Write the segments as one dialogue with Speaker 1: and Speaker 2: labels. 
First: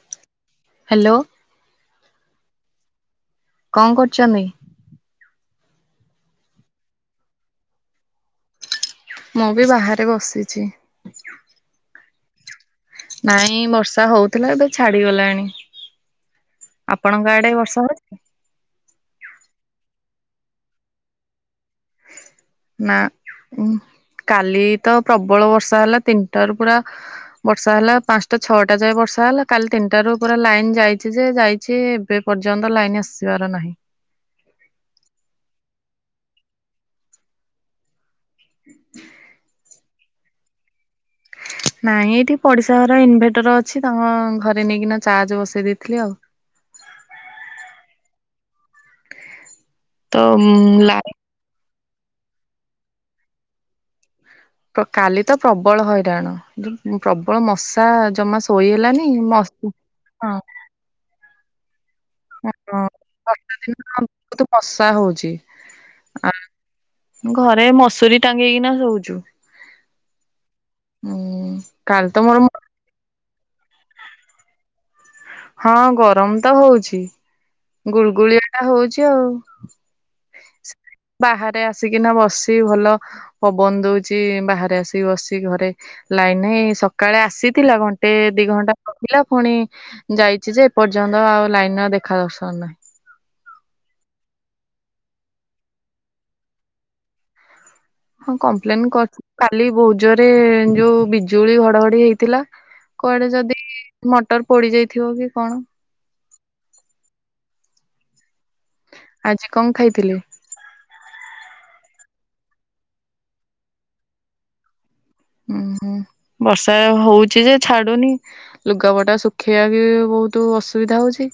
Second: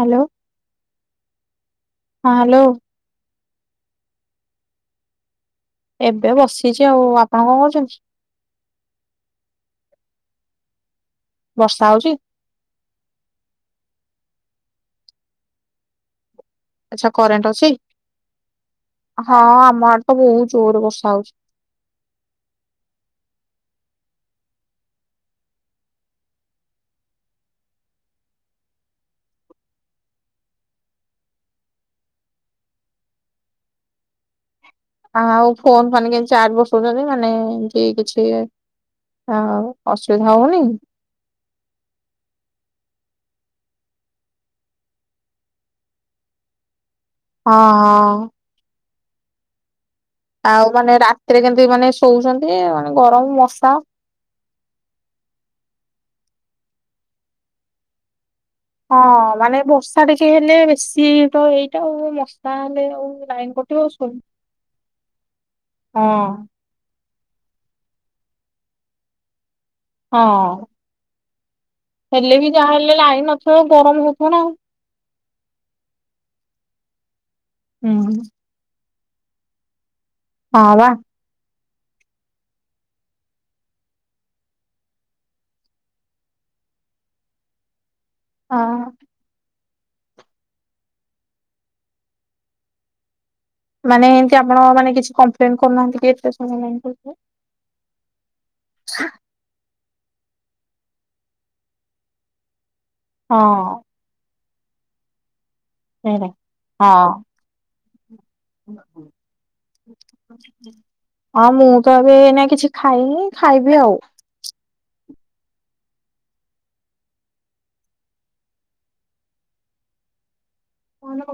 Speaker 1: Hello
Speaker 2: hello.
Speaker 1: ହଁ hello.
Speaker 2: କଣ କରୁଛନ୍ତି?
Speaker 1: ଏବେ ବସିଛି ଆଉ। ଆପଣ କଣ କରୁଛନ୍ତି?
Speaker 2: ମୁଁ ବି ବାହାରେ ବସିଛି।
Speaker 1: ବର୍ଷା ହଉଛି
Speaker 2: ନାଇଁ ବର୍ଷା ହଉ ଥିଲା, ଏବେ ଛାଡିଗଲାଣି।
Speaker 1: ଆଚ୍ଛା
Speaker 2: ଆପଣଙ୍କ
Speaker 1: କରେଣ୍ଟ
Speaker 2: ଆଡେ
Speaker 1: ଅଛି?
Speaker 2: ବର୍ଷା ହଉଛି?
Speaker 1: ହଁ ଆମ ଆମ ଆଡ଼େ ତ ବହୁତ ଜୋରରେ ବର୍ଷା ହଉଛି।
Speaker 2: ନା ଉଁ। କାଲି ତ ପ୍ରବଳ ବର୍ଷା ହେଲା, ତିନିଟାରୁ ପୁରା ବର୍ଷା ହେଲା ପାଞ୍ଚଟା ଛଅଟା ଯାଏ ବର୍ଷା ବର୍ଷା ହେଲା, କାଲି ତିନିଟାରୁ ପୁରା ଲାଇନ ଯାଇଛି ଯେ ଯାଇଛି ଏବେ ପର୍ଯ୍ୟନ୍ତ ଲାଇନ ଆସିବାର ନାହିଁ।
Speaker 1: ଆ ଆଉ ଫୋନ ଫାନ କେମତି ଚାର୍ଜ ବସଉଚନ୍ତି? ମାନେ ଏମତି କିଛି ହଁ ବା ଅସୁବିଧା ହଉନି କି?
Speaker 2: ନାଇଁ ଏଇଠି ପଡିଶା ଘର ଇନଭେଟର ଅଛି, ତାଙ୍କ ଅଁ ଘରେ ନେଇକିନା ଚାର୍ଜ ବସେଇ ଦେଇଥିଲି ଆଉ।
Speaker 1: ହଁ ହଁ।
Speaker 2: ତ
Speaker 1: ଆଉ ମାନେ
Speaker 2: ଲାଇନ
Speaker 1: ରାତିରେ କେମତି ମାନେ ଶୋଉଛନ୍ତି ପୁଣି ଗରମ, ମଶା
Speaker 2: କାଲି ତ ପ୍ରବଳ ହଇରାଣ, [unintelligible] ପ୍ରବଳ ମଶା ଜମା ଶୋ
Speaker 1: ହଁ ମାନେ ବର୍ଷା ଟିକେ ହେଲେ ବେଶୀ ତ ଏଇ ଏଇଟା ଆଉ
Speaker 2: ହଁ
Speaker 1: ବର୍ଷା ହେଲେ ଆଉ ଲାଇନ
Speaker 2: ବର୍ଷା
Speaker 1: କଟିବ ଆଉ
Speaker 2: ଦିନ
Speaker 1: ଶୋଇବୁ
Speaker 2: ବହୁତ ମଶା ହଉଛି। ଆ
Speaker 1: ହଁ।
Speaker 2: ଘରେ ମସୁରୀ ଟାଙ୍ଗିକିନା ଶୋଉଚୁ।
Speaker 1: ହଁ।
Speaker 2: କାଲି ତ
Speaker 1: ହେଲେ
Speaker 2: ମୋର
Speaker 1: ବି ଯାହାହଲେ ଲାଇନ୍ ନଥବ ଗରମ ହଉଥିବ ନା ଆଉ।
Speaker 2: ହଁ ଗରମ ତ ହଉଛି,
Speaker 1: ହୁଁ
Speaker 2: ଗୁଳଗୁଳିଆଟା ହଉଛି ଆଉ।
Speaker 1: ହଁ ବା
Speaker 2: ବାହାରେ ଆସି ଆସିକିନା ବସିଚି ଭଲ ପବନ ଦଉଚି, ବାହାରେ ଆସିକି ବସିି ଘରେ ଲାଇନ ନାହିଁ ସକାଳେ ଆସିଥିଲା, ଘନ୍ ଘଣ୍ଟେ ଦି ଘଣ୍ଟା
Speaker 1: ହଁ।
Speaker 2: ରଖିଲା ପୁଣି ଯାଇଛି ଯେ ଏପର୍ଯ୍ୟନ୍ତ ଆଉ ଲାଇନର ଦେଖା ଦର୍ଶନ ର୍ଶନ ନାହିଁ।
Speaker 1: ମାନେ ଏମତି ଆପଣ ମାନେ କିଛି କମ୍ପ୍ଲେନ୍ କରୁନାହାଁନ୍ତି କି ଏତେ ସମୟ ହେଲାଣି [unintelligible]
Speaker 2: ହଁ କମ୍ପ୍ଲେନ କରୁଛି କାଲି ବହୁତ ଜୋରେ ଯୋଉ ବିଜୁଳି ଘଡଘଡି ହେଇଥିଲା, କୁଆଡେ ଯଦି
Speaker 1: ହଁ
Speaker 2: ମ ଟର ପୋଡିଯାଇଥିବ କି କଣ।
Speaker 1: ହଁ।
Speaker 2: ଆଜି କଣ ଖାଇଥିଲେ?
Speaker 1: ଅଁ ମୁଁ ତ ଏବେ ଏଇନା କିଛି ଖାଇନି ଖାଇବି ଆଉ।
Speaker 2: ଉଁ ହୁଁ। ବର୍ଷା ହୋଉଚି ଯେ ଛାଡୁନି ଲୁଗାପଟା ଶୁଖେଇବା ବି ବୋହୁ ତୁ ଅସୁବିଧା ହୋଉଚି।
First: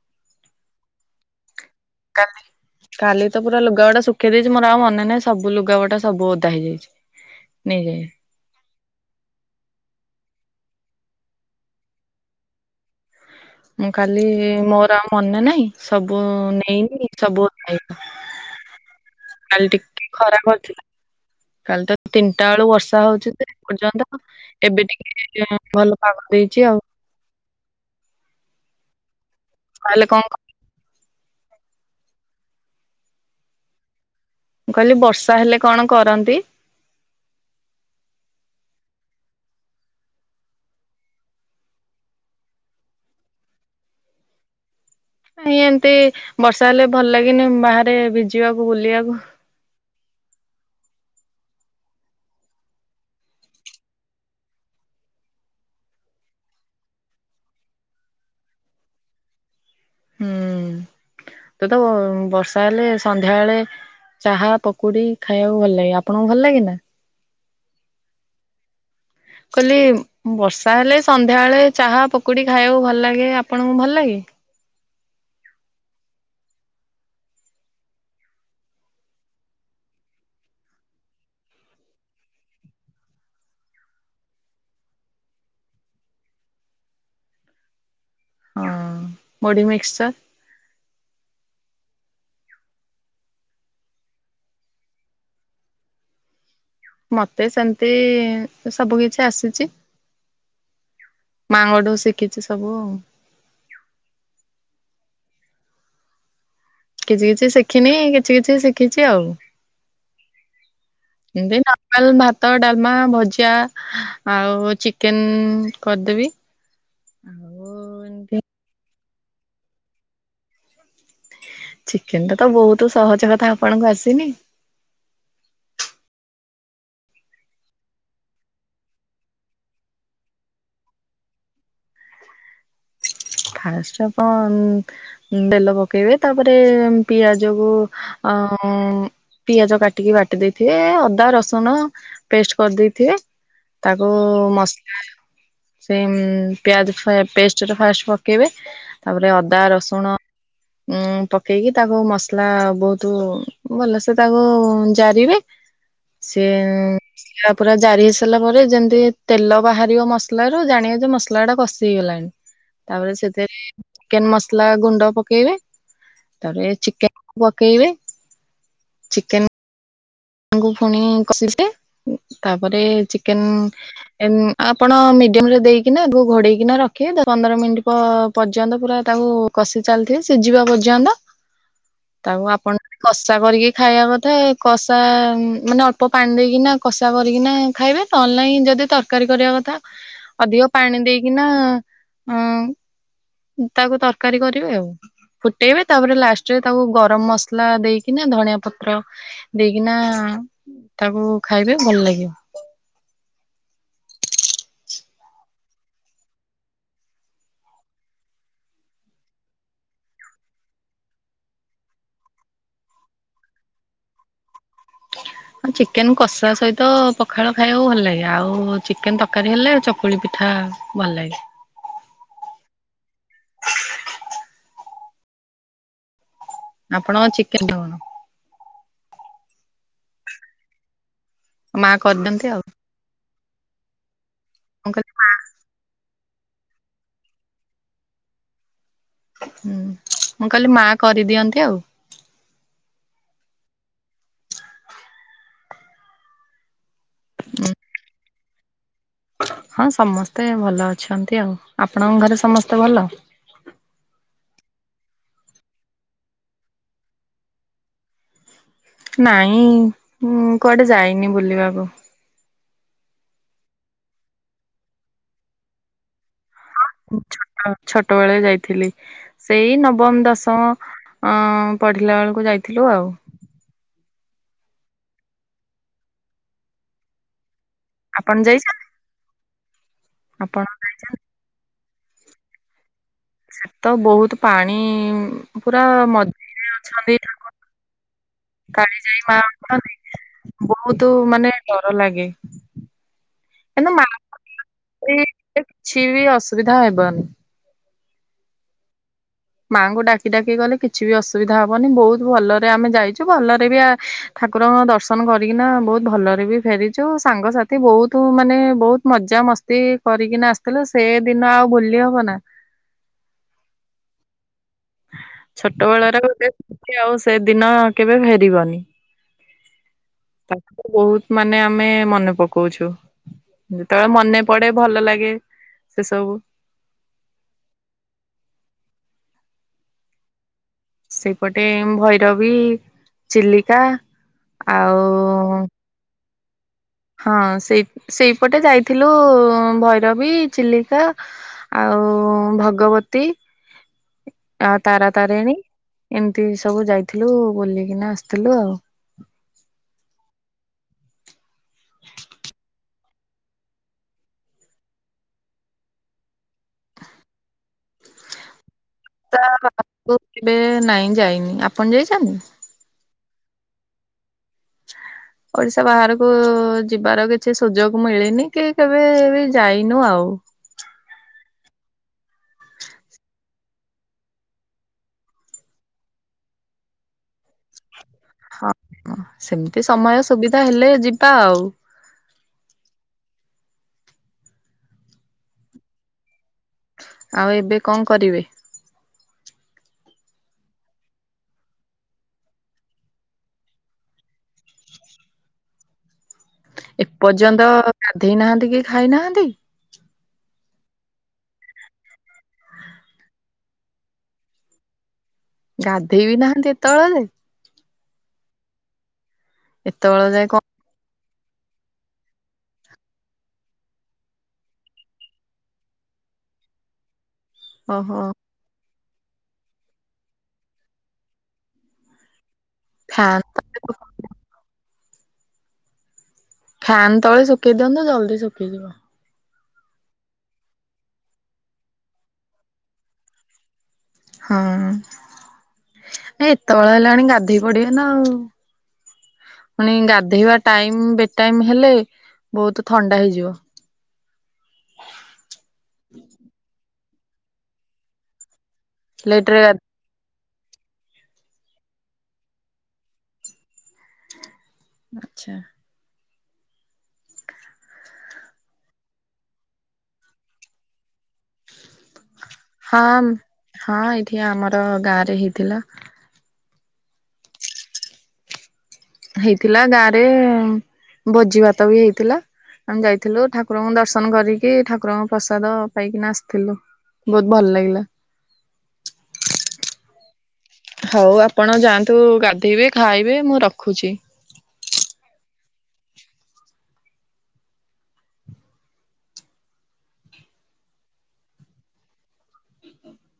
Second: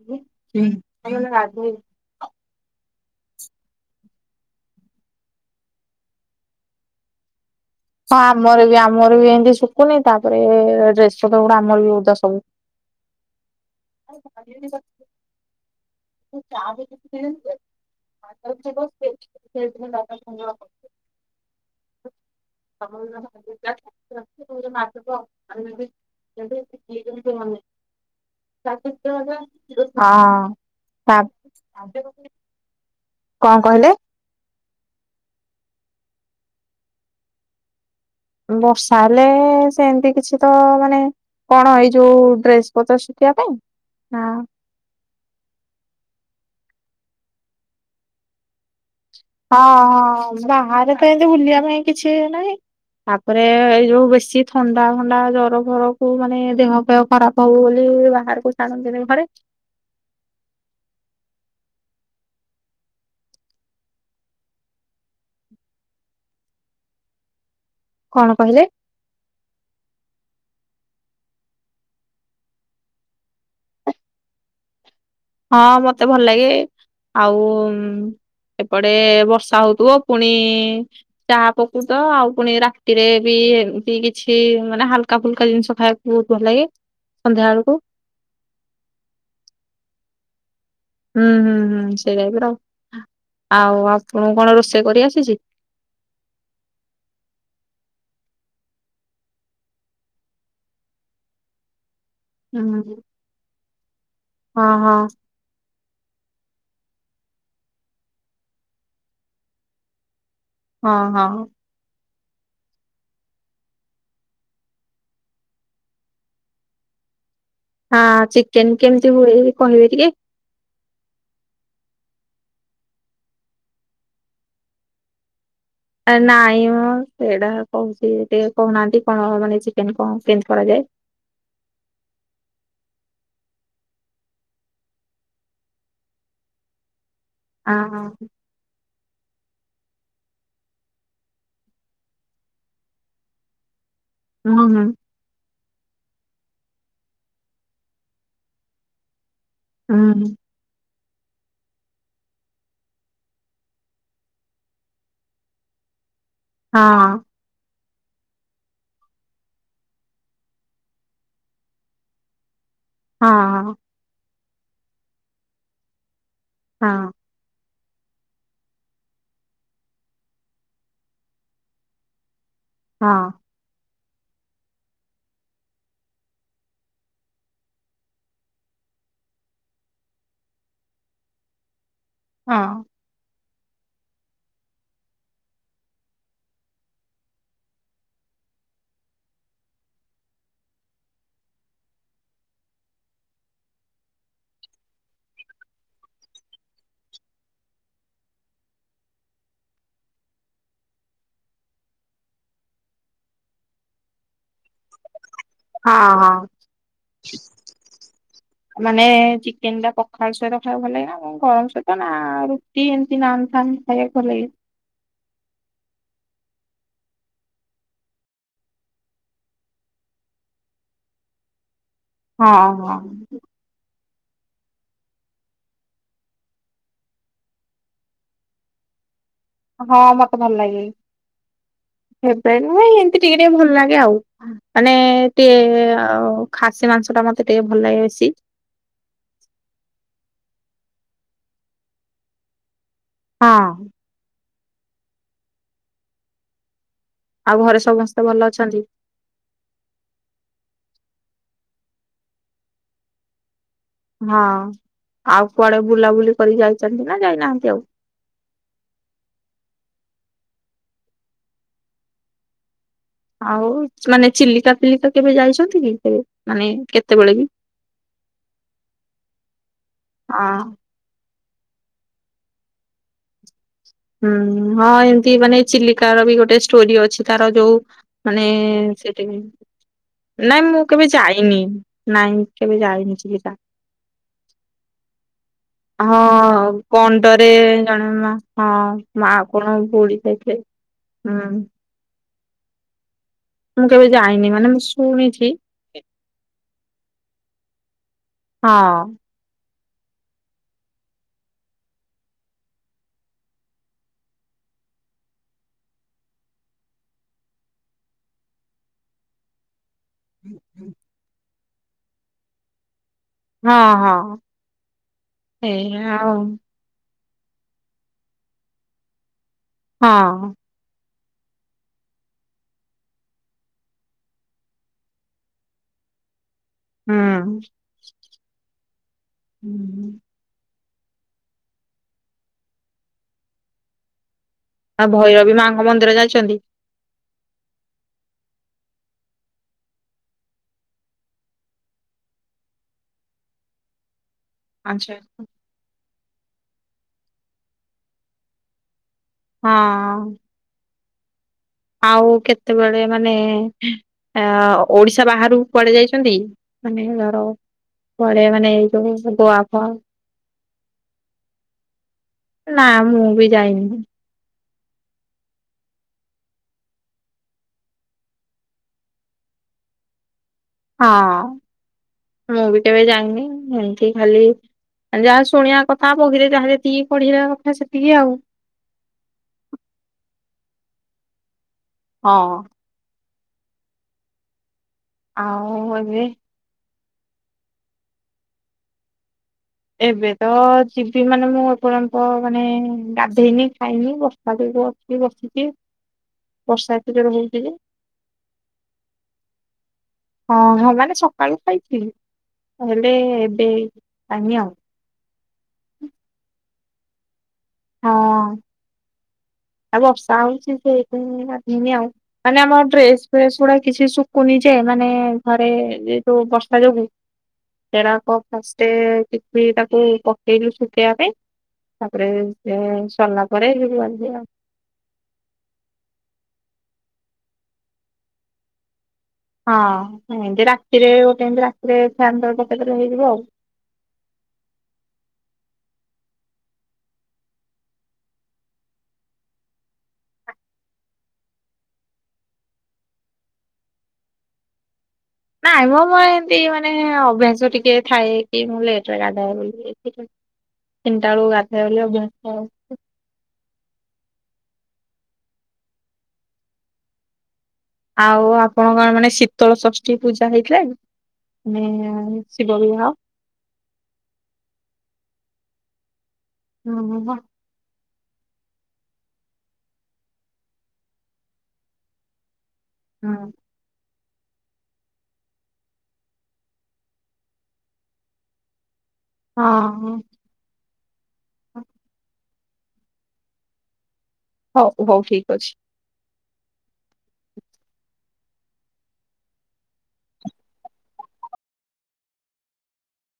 Speaker 1: ହୋଉ ନହଲେ ଗାଧେଇବି।
Speaker 2: କାଲି କାଲି ତ ପୁରା ଲୁଗାପଟା ଶୁଖେଇ ଦେଇଚି ମୋର ଆଉ ମନେ ନାହିଁ ସବୁ ଲୁଗାପଟା ସବୁ ଓଦା ହେଇଯାଇଚି।
Speaker 1: ହଁ ଆମର ବି ଆମର ବି ଏମତି ଶୁକୁନି ତାପରେ ଏ ଡ୍ରେସ ସବୁଗୁଡା ଆମର ବି ଓଦା ସବୁ।
Speaker 2: ମୁଁ କାଲି ମୋର ଆଉ ମନେନାହିଁ ସବୁ ନେଇକି ସବୁ କାଲି ଟିକେ ଖରା କରିଥିଲା
Speaker 1: [unintelligible]
Speaker 2: କାଲି ତ ତିନଟା ବେଳୁ ବର୍ଷା ହୋଉଚି ଯେ ଏ ପର୍ଯ୍ୟନ୍ତ ଏବେ ଟିକେ ଏ ଭଲ ପାଗ ଦେଇଛି ଆଉ ତାହେଲେ କଣ
Speaker 1: ଅଁ ଆ କଣ କହିଲେ?
Speaker 2: ମୁଁ କହିଲି ବର୍ଷା ହେଲେ କଣ କରନ୍ତି?
Speaker 1: ବର୍ଷା ହେଲେ ସେମତି କିଛି ତ ମାନେ କଣ ଏଇ ଯୋଉ ଡ୍ରେସ ପତ୍ର ଶୁଖେଇବା ପାଇଁ ନା
Speaker 2: ନାଇଁ ଏମତି ବର୍ଷା ହେଲେ ଭଲ ଲାଗେନି ବାହାରେ ଭିଜିବାକୁ, ବୁଲିବାକୁ।
Speaker 1: ହଁ ହଁ ବାହାରେ ତ ଏମତି ବୁଲିବା ପାଇଁ କିଛି ନାହିଁ। ତାପରେ ଏଇ ଯୋଉ ବେଶୀ ଥଣ୍ଡା ଫଣ୍ଡା ଜର ଫରକୁୁ ମାନେ ଦେହ ଫେହ ଖରାପ ହବ ବୋଲି। ଏଇ ବାହାରକୁ ଛାଡନ୍ତିନି ଘରେ।
Speaker 2: ହୁଁ ତ ତ ବର୍ଷା ହେଲେ ସନ୍ଧ୍ୟାବେଳେ ଚାହା, ପକୁଡି ଖାଇବାକୁ ଭଲ ଲାଗେ ଆପଣଙ୍କୁ ଭଲ ଲାଗେ ନା?
Speaker 1: କଣ କହିଲେ?
Speaker 2: କହିଲି ବର୍ଷା ହେଲେ ସନ୍ଧ୍ୟା ବେଳେ ଚାହା, ପକୁଡି, ଖାଇବାକୁ ଭଲଲାଗେ ଆପଣଙ୍କୁ ଭଲଲାଗେ? ଏ
Speaker 1: ହଁ ମତେ ଭଲ ଲାଗେ ଆଉ ଏପଟେ ବର୍ଷା ହୋଉଥୁବ ପୁଣି ଚାହା ପକୁଡି ତ ଆଉ ପୁଣି ରାତିରେ ବି କି ଏମତି କିଛି ମାନେ ହାଲକା ଫୁଲକା ଜିନିଷ ଖାଇବାକୁ ବୋହୁତ ଭଲ ଲାଗେ ସନ୍ଧ୍ୟା ବେଳକୁ।
Speaker 2: ହଁ ମୁଢି ମିକ୍ସଚର।
Speaker 1: ହୁଁ ହୁଁ ହୁଁ ସେଇରା ବିର ଆଉ ଆପଣଙ୍କୁ କଣ ରୋଷେଇ କରି ଆସିଚି?
Speaker 2: ମତେ ସେମତି ସବୁ କିଛି ଆସିଚି। ମାଆଙ୍କଠୁ ଶି
Speaker 1: ହୁଁ ହୁଁ ହଁ ହଁ।
Speaker 2: କିଛି କିଛି ଶିଖିନି କିଛି କିଛି ଶିଖିଚି ଆଉ।
Speaker 1: ହଁ ହଁ
Speaker 2: ଏମତି ନର୍ମାଲ୍ ଭା ଭାତ, ଡାଲମା, ଭଜା, ଆଉ ଚିକେନ୍ କରଦେବି।
Speaker 1: ହଁ ଚିକେନ୍ କେମତି ହୁଏ କି କହିବେ ଟିକେ।
Speaker 2: ଚିକେନଟା ତ ବୋହୁତୁ ସହଜ କଥା ଆପଣଙ୍କୁ ଆସିନି।
Speaker 1: ଏ ନାଇଁ ମ ସେଇଡା କୋହୁଚି ଟିକେ କୋହୁନାହାନ୍ତି କଣ ମାନେ ଚିକେନ୍ କଣ କେମତି କରାଯାଏ।
Speaker 2: ଫାଷ୍ଟ ଆପଣ ଉମ୍ ତେଲ ପକେଇବେ ତାପରେ ପିଆଜକୁୁ
Speaker 1: ହଁ
Speaker 2: ଅଁ ପିଆଜ କାଟିକି ବାଟି ଦେଇଥିବେ ଏ ଅଦା, ରସୁଣ ପେଷ୍ଟ କରିଦେଇଥିବେ। ତାକୁ
Speaker 1: ହଁ ହୁଁ
Speaker 2: ମସଲା ସେ ଉମ୍ ପିଆଜ ଫା ପେଷ୍ଟର ଫାଷ୍ଟ ପ ପକେଇବେ ତାପରେ ଅଦା,
Speaker 1: ହୁଁ
Speaker 2: ରସୁଣ
Speaker 1: ହୁଁ
Speaker 2: ଉଁ ପକେଇକି ତାକୁ ମସଲା ବୋହୁତ ଭଲସେ ତାକୁ ଜାରିବେ।
Speaker 1: ହଁ
Speaker 2: ସିମ୍ [unintelligible] ପୁରା ଜାରି ହେଇସାରିଲା ପରେ ଯେମିତି ତେଲ ବାହାରିବ ମସଲ ରୁ ଜାଣିବେ ଯେ ମସଲା ଟା କଷି ହେଇଗଲାଣି। ତାପରେ
Speaker 1: ହଁ
Speaker 2: ସେଥେରେ
Speaker 1: ହଁ।
Speaker 2: ଚିକେନ ମସଲା ଗୁଣ୍ଡ ପକେଇବେ ତାପରେ
Speaker 1: ହଁ
Speaker 2: ଚିକେନ ପ କେଇବେ ଚିକେନ୍ ତାଙ୍କୁ ଫୁଣି କଷିବେ ତାପରେ
Speaker 1: ହଁ
Speaker 2: ଚିକେନ ନ ଆପଣ ମିଡିୟମ ରେ ଦେଇକିନା ତାକୁ ଘୋଡେଇକିନା ରଖିବେ ଦ ପନ୍ଦର ମିନିଟ୍ ପ ପର୍ଯ୍ୟନ୍ତ ପୁରା ତା କୁ କଷି ଚାଲିଥିବେ ସିଝିବା ପର୍ଯ୍ୟନ୍ତ।
Speaker 1: [inaudible]
Speaker 2: ତାକୁ ଆପଣ ଯଦି କଷା କରିକି ଖାଇବା କଥା କସ୍ କଷା ମାନେ ଅଳ୍ପ ପାଣି ଦେଇକିନା କଷା କରିକିନା ଖାଇବେ ନହେଲେ ନାଇଁ ଯଦି ତରକାରୀ କରିବା କଥା ଅଧିକ ପାଣି ଦେଇକିନା ଅଁ
Speaker 1: [inaudible]
Speaker 2: ତାକୁ ତରକାରୀ କରିବେ ଆଉ। ଫୁଟେଇବେ ତାପରେ ଲାଷ୍ଟରେ ତାକୁ ଗରମ ମସଲା ଦେଇକିନା ଧଣିଆ ପତ୍ର ଦେଇକିନା। ତାକୁ ଖାଇବେ ଭଲ ଲାଗିବ।
Speaker 1: [inaudible] ହଁ ହଁ। ମାନେ ଚିକେନ ଟା ପଖାଳ ସହିତ ଖାଇବାକୁ ଭଲ ଲାଗେ ନା କଁ ଗରମ ସହିତ ନା ରୁଟି ଏମିତି ନାନ୍ ଫାନ୍ ନ୍ ଖାଇବାକୁ ଲାଗେ।
Speaker 2: ଆଉ ଚିକେନ କଷା ସହିତ ପଖାଳ ଖାଇବାକୁ ଭଲ ଲାଗେ ଆଉ ଚିକେନ ତକାରୀ ହେଲେ ଚକୁଳି ପିଠା। ହଁ ଭଲ ଲାଗେ।
Speaker 1: [inaudible] ହଁ ହଁ।
Speaker 2: ଆପଣ ଚିକେନ ଖାଉନ।
Speaker 1: ହଁ ମତେ ଭଲ ଲାଗେ।
Speaker 2: ମା କରିଦିଅନ୍ତି
Speaker 1: ହେତେ
Speaker 2: ଆଉ।
Speaker 1: ନୁହେଁ ଏନ୍ତି ଟିକେ ଟିକେ ଭଲ ଲାଗେ ଆଉ
Speaker 2: ମୁଁ
Speaker 1: ମାନେ
Speaker 2: କହିଲି
Speaker 1: ଟିକେ ଆଉ ଖାସି ମାଂସ ଟା ମତେ ଟିକେ ଭଲ ଲାଗେ ବେଶୀ।
Speaker 2: ହୁଁ ମୁଁ କହିଲି ମାଆ କରିଦିଅନ୍ତି ଆଉ।
Speaker 1: ହଁ। ଆଉ ଘରେ ସମସ୍ତେ ଭଲ ଅଛନ୍ତି।
Speaker 2: ହଁ ସମସ୍ତେ ଭଲ ଅଛନ୍ତି ଆଉ ଆପଣଙ୍କ ଘରେ ସମସ୍ତେ ଭଲ।
Speaker 1: ହଁ ଆଉ କୁଆଡେ ବୁଲାବୁଲି କରି ଯାଇଚନ୍ତି ନା ଯାଇନାହାନ୍ତି ଆଉ।
Speaker 2: ନାଇଁ କୁଆଡେ ଯାଇନି ବୁଲିବାକୁ।
Speaker 1: ଆଉ ମାନେ ଚିଲିକା ଫିଲିକା କେବେ ଯାଇଛନ୍ତି କି କେବେ। ମାନେ
Speaker 2: ମୁଁ
Speaker 1: କେତେବେଳେ ବି?
Speaker 2: ଛୋଟୋ ଛୋଟୋବେଳେ ଯାଇଥିଲି ସେଇ ନବମ
Speaker 1: ହଁ
Speaker 2: ଦଶମ ଅଁ ପଢିଲା ବେଳୁକୁ ଯାଇଥିଲୁ ଆଉ।
Speaker 1: ହୁଁ ହଁ ଏମିତି ମାନେ ଚିଲିକା ର ବି ଗୋଟେ ଷ୍ଟୋରି ଅଛି ତାର ଯୋଉ ମାନେ
Speaker 2: ଆପଣ ଯାଇଛନ୍ତି
Speaker 1: ସେଠି ନାଇଁ
Speaker 2: ଆପଣ
Speaker 1: ମୁଁ କେବେ ଯାଇନି। ନାଇଁ କେବେ ଯାଇନି।
Speaker 2: ସେ ତ ବହୁତ ପାଣି ପୁରା ମଝିରେ
Speaker 1: ହଁ
Speaker 2: ଅଛନ୍ତି
Speaker 1: କଣ୍ଡରେ ଜଣେ ମା ହଁ। ହଁ
Speaker 2: କାଳିଜାଇ
Speaker 1: ମା କଣ
Speaker 2: ଅଛନ୍ତି
Speaker 1: ବୁଡ଼ି ଯାଇଥେଲେ
Speaker 2: ବହୁତ ମାନେ
Speaker 1: ହୁଁ।
Speaker 2: ଡର ଲାଗେ
Speaker 1: ମୁଁ
Speaker 2: କିନ୍ତୁ
Speaker 1: କେବେ
Speaker 2: ମାଙ୍କ
Speaker 1: ଯାଇନି ମାନେ ମୁଁ ଶୁଣିଛି
Speaker 2: ପିଲା କିଛି ବି ଅସୁବିଧା ହେବନି।
Speaker 1: ହଁ।
Speaker 2: ମାଆଙ୍କୁ ଡାକି ଡାକି ଗଲେ କିଛି ବି ଅସୁବିଧା ହବନି ବୋହୁତ ଭଲରେ ଆମେ ଯାଇଚୁ ଭଲରେ ବି ଆ ଠାକୁ ରଙ୍କ ଦର୍ଶନ କରିକିନା ବୋହୁତ ଭଲରେ ବି ଫେରିଚୁ ସାଙ୍ଗସାଥି ବୋହୁତୁ ମାନେ ବୋହୁତ ମଜାମସ୍ତି କରିକିନା ଆସଥିଲୁ ସେ ଦିନ ଆଉ ଭୁଲି ହବ ନା।
Speaker 1: ହଁ ହଁ। ଏଇଆ
Speaker 2: ଛୋଟୋବେଳର
Speaker 1: ଆଉ
Speaker 2: ଗୋଟେ ସ୍ମୁତି ଆଉ ସେଦିନ ଆଉ କେବେ ଫେରିବନି।
Speaker 1: ହଁ
Speaker 2: ତାକୁ ବହୁତ୍ ମାନେ ଆମେ ମନେ ପକଉଛୁ। ଯେତବେଳେ ମନେ ପଡେ ଭଲ ଲାଗେ ସେ ସବୁ।
Speaker 1: ହୁଁ।
Speaker 2: ସେପଟେ ଭୈରବୀ ଚିଲିକା
Speaker 1: ଆ ଭୈରବୀ
Speaker 2: ଆଉ
Speaker 1: ମାଙ୍କ ମନ୍ଦିର ଯାଇଛନ୍ତି?
Speaker 2: ହଁ ସେଇ ସେଇପଟେ ଯାଇଥିଲୁ ଭୈରବୀ ଚିଲିକା ଆଉ ଓ ଭଗବତୀ
Speaker 1: [inaudible]
Speaker 2: ଆଉ ତାରା
Speaker 1: ଆଚ୍ଛା
Speaker 2: ତାରିଣୀ ଏମିତି ସବୁ ଯାଇଥିଲୁ ବୁଲିକିନା ଆସିଥିଲୁ ଆଉ।
Speaker 1: ହଁ। ଆଉ କେତେବେଳେ ମାନେ ଅ ଓଡିଶା ବାହାରକୁ କୁଆଡ଼େ ଯାଇଛନ୍ତି? ମାନେ ଗାର
Speaker 2: [unintelligible] ନାଇଁ ଯାଇନି ଆପଣ ଯାଇଛନ୍ତି?
Speaker 1: ନା ମୁଁ ବି ଯାଇନି।
Speaker 2: ଓଡିଶା ବାହାରକୁ ଯିବାର କିଛି ସୁଯୋଗ ମିଳିନି କି କେବେ ବି ଯାଇନୁ ଆଉ।
Speaker 1: ହଁ ମୁଁ ବି କେବେ ଜାଇନି। ଏମିତି ଖାଲି ଯାହା ଶୁଣିବା କଥା ବୁହି ରେ ଯାହା ଯେତିକି ପଢ଼ିବା କଥା ସେତିକି। ଆଉ
Speaker 2: ହଁ ସେମିତି ସମୟ ସୁବିଧା ହେଲେ ଯିବା ଆଉ।
Speaker 1: ଅ ହଁ। ଆଉ ଏବେ?
Speaker 2: ଆଉ ଏବେ କଣ କରିବେ?
Speaker 1: ଏବେ ତ ଯିବି ମାନେ ମୁଁ ଏପର୍ଯ୍ୟନ୍ତ ମାନେ ଗାଧେଇନି ଖାଇନି ବର୍ଷା ଆସି ବସିଛି। ବର୍ଷା ଏତେ ଜୋରେ ହଉଛି
Speaker 2: ଏପର୍ଯ୍ୟନ୍ତ
Speaker 1: ଯେ
Speaker 2: ଗାଧେଇ ନାହାନ୍ତି କି ଖାଇ ନାହାନ୍ତି?
Speaker 1: ହଁ ହଁ ମାନେ ସକାଳୁ ଖାଇଥିଲି ହେଲେ ଏବେ ଖାଇ ନି ଆଉ।
Speaker 2: ଗାଧେଇ ବିି ନାହାନ୍ତି ଏତଳ ଯାଏଁ?
Speaker 1: ହଁ ଆଉ
Speaker 2: ଏତେବେଳ
Speaker 1: ବର୍ଷା
Speaker 2: ଯାଏ କଣ
Speaker 1: ହଉଛି ଯେ [unintelligible] ଆଉ ମାନେ ଆମ ଡ୍ରେସ ଫେସ୍ ଗୁଡ଼ା କିଛି ଶୁଖୁନି ଯେ ମାନେ ଘରେ ଏ ଯୋଉ ବର୍ଷା ଯୋଗୁ
Speaker 2: ଓହୋ
Speaker 1: ସେଡ଼ାକ ଫାଷ୍ଟ ଏବେ ତାକୁ ପକେଇଲୁ ଶୁଖେଇବା ପାଇଁ ତାପରେ ସେ
Speaker 2: ଫ୍ୟାନ୍
Speaker 1: ସରିଲା ପରେ ଯିବି ଗାଧାଇବି ଆଉ।
Speaker 2: ଫ୍ୟାନ ତଳେ ଶୁଖେଇ ଦିଅନ୍ତୁ ଜଲଦି ଶୁଖିଯିବ।
Speaker 1: ହଁ ଏମିତି ରାତିରେ ଗୋଟେ ଏମିତି ରାତିରେ ଫ୍ୟାନ ତଳେ ପକେଇ ଦେଲେ ହେଇଯିବ ଆଉ।
Speaker 2: ହଁ। ନାଇଁ ଏତଳ ହେଲାଣି ଗାଧୋଇ ପଡ଼ିବ ନା ଆଉ? ପୁଣି ଗାଧେଇବା ଟାଇମ୍ ବେ ଟାଇମ୍ ହେଲେ ବହୁତ ଥଣ୍ଡା ହେଇଯିବ।
Speaker 1: ମୋର୍ ଅଭ୍ୟାସ ଟିକେ ଥାଏ କି ମୁଁ ଲେଟ୍ ରେ ଗାଧାଏ ବୋଲି ତିନିଟା ବେଳକୁ ଗାଧାଇବା ବୋଲି ଅଭ୍ୟାସ ଅଛି।
Speaker 2: ଆଚ୍ଛା।
Speaker 1: ଆଉ ଆପଣ କଣ ମାନେ ଶୀତଳ ଷଷ୍ଠୀ ପୂଜା ହେଇଥିଲା କି ମାନେ ଶିବ ବିବାହ?
Speaker 2: ହଁ ହଁ ଏଇଠି ଆମର ଗାଁରେ ହେଇଥିଲା।
Speaker 1: ହଁ ହୋ ବା।
Speaker 2: ହେଇଥିଲା ଗାଁ ରେ ଭୋଜି ଭାତ ବି ହେଇଥିଲା। ଆମେ ଯାଇଥିଲୁ ଠାକୁରଙ୍କୁ ଦର୍ଶନ ଦର୍ଶନ କରିକି ଠାକୁରଙ୍କ ପ୍ରସାଦ ପାଇକିନା ଆସିଥିଲୁ ବହୁତ ଭଲ ଲାଗିଲା।
Speaker 1: ହଁ।
Speaker 2: ହଉ ଆପଣ ଯାଆନ୍ତୁ ଗାଧେଇବେ ଖାଇବେ ମୁଁ ରଖୁଛି।
Speaker 1: ହଉ ହଉ ଠିକ୍ ଅଛି।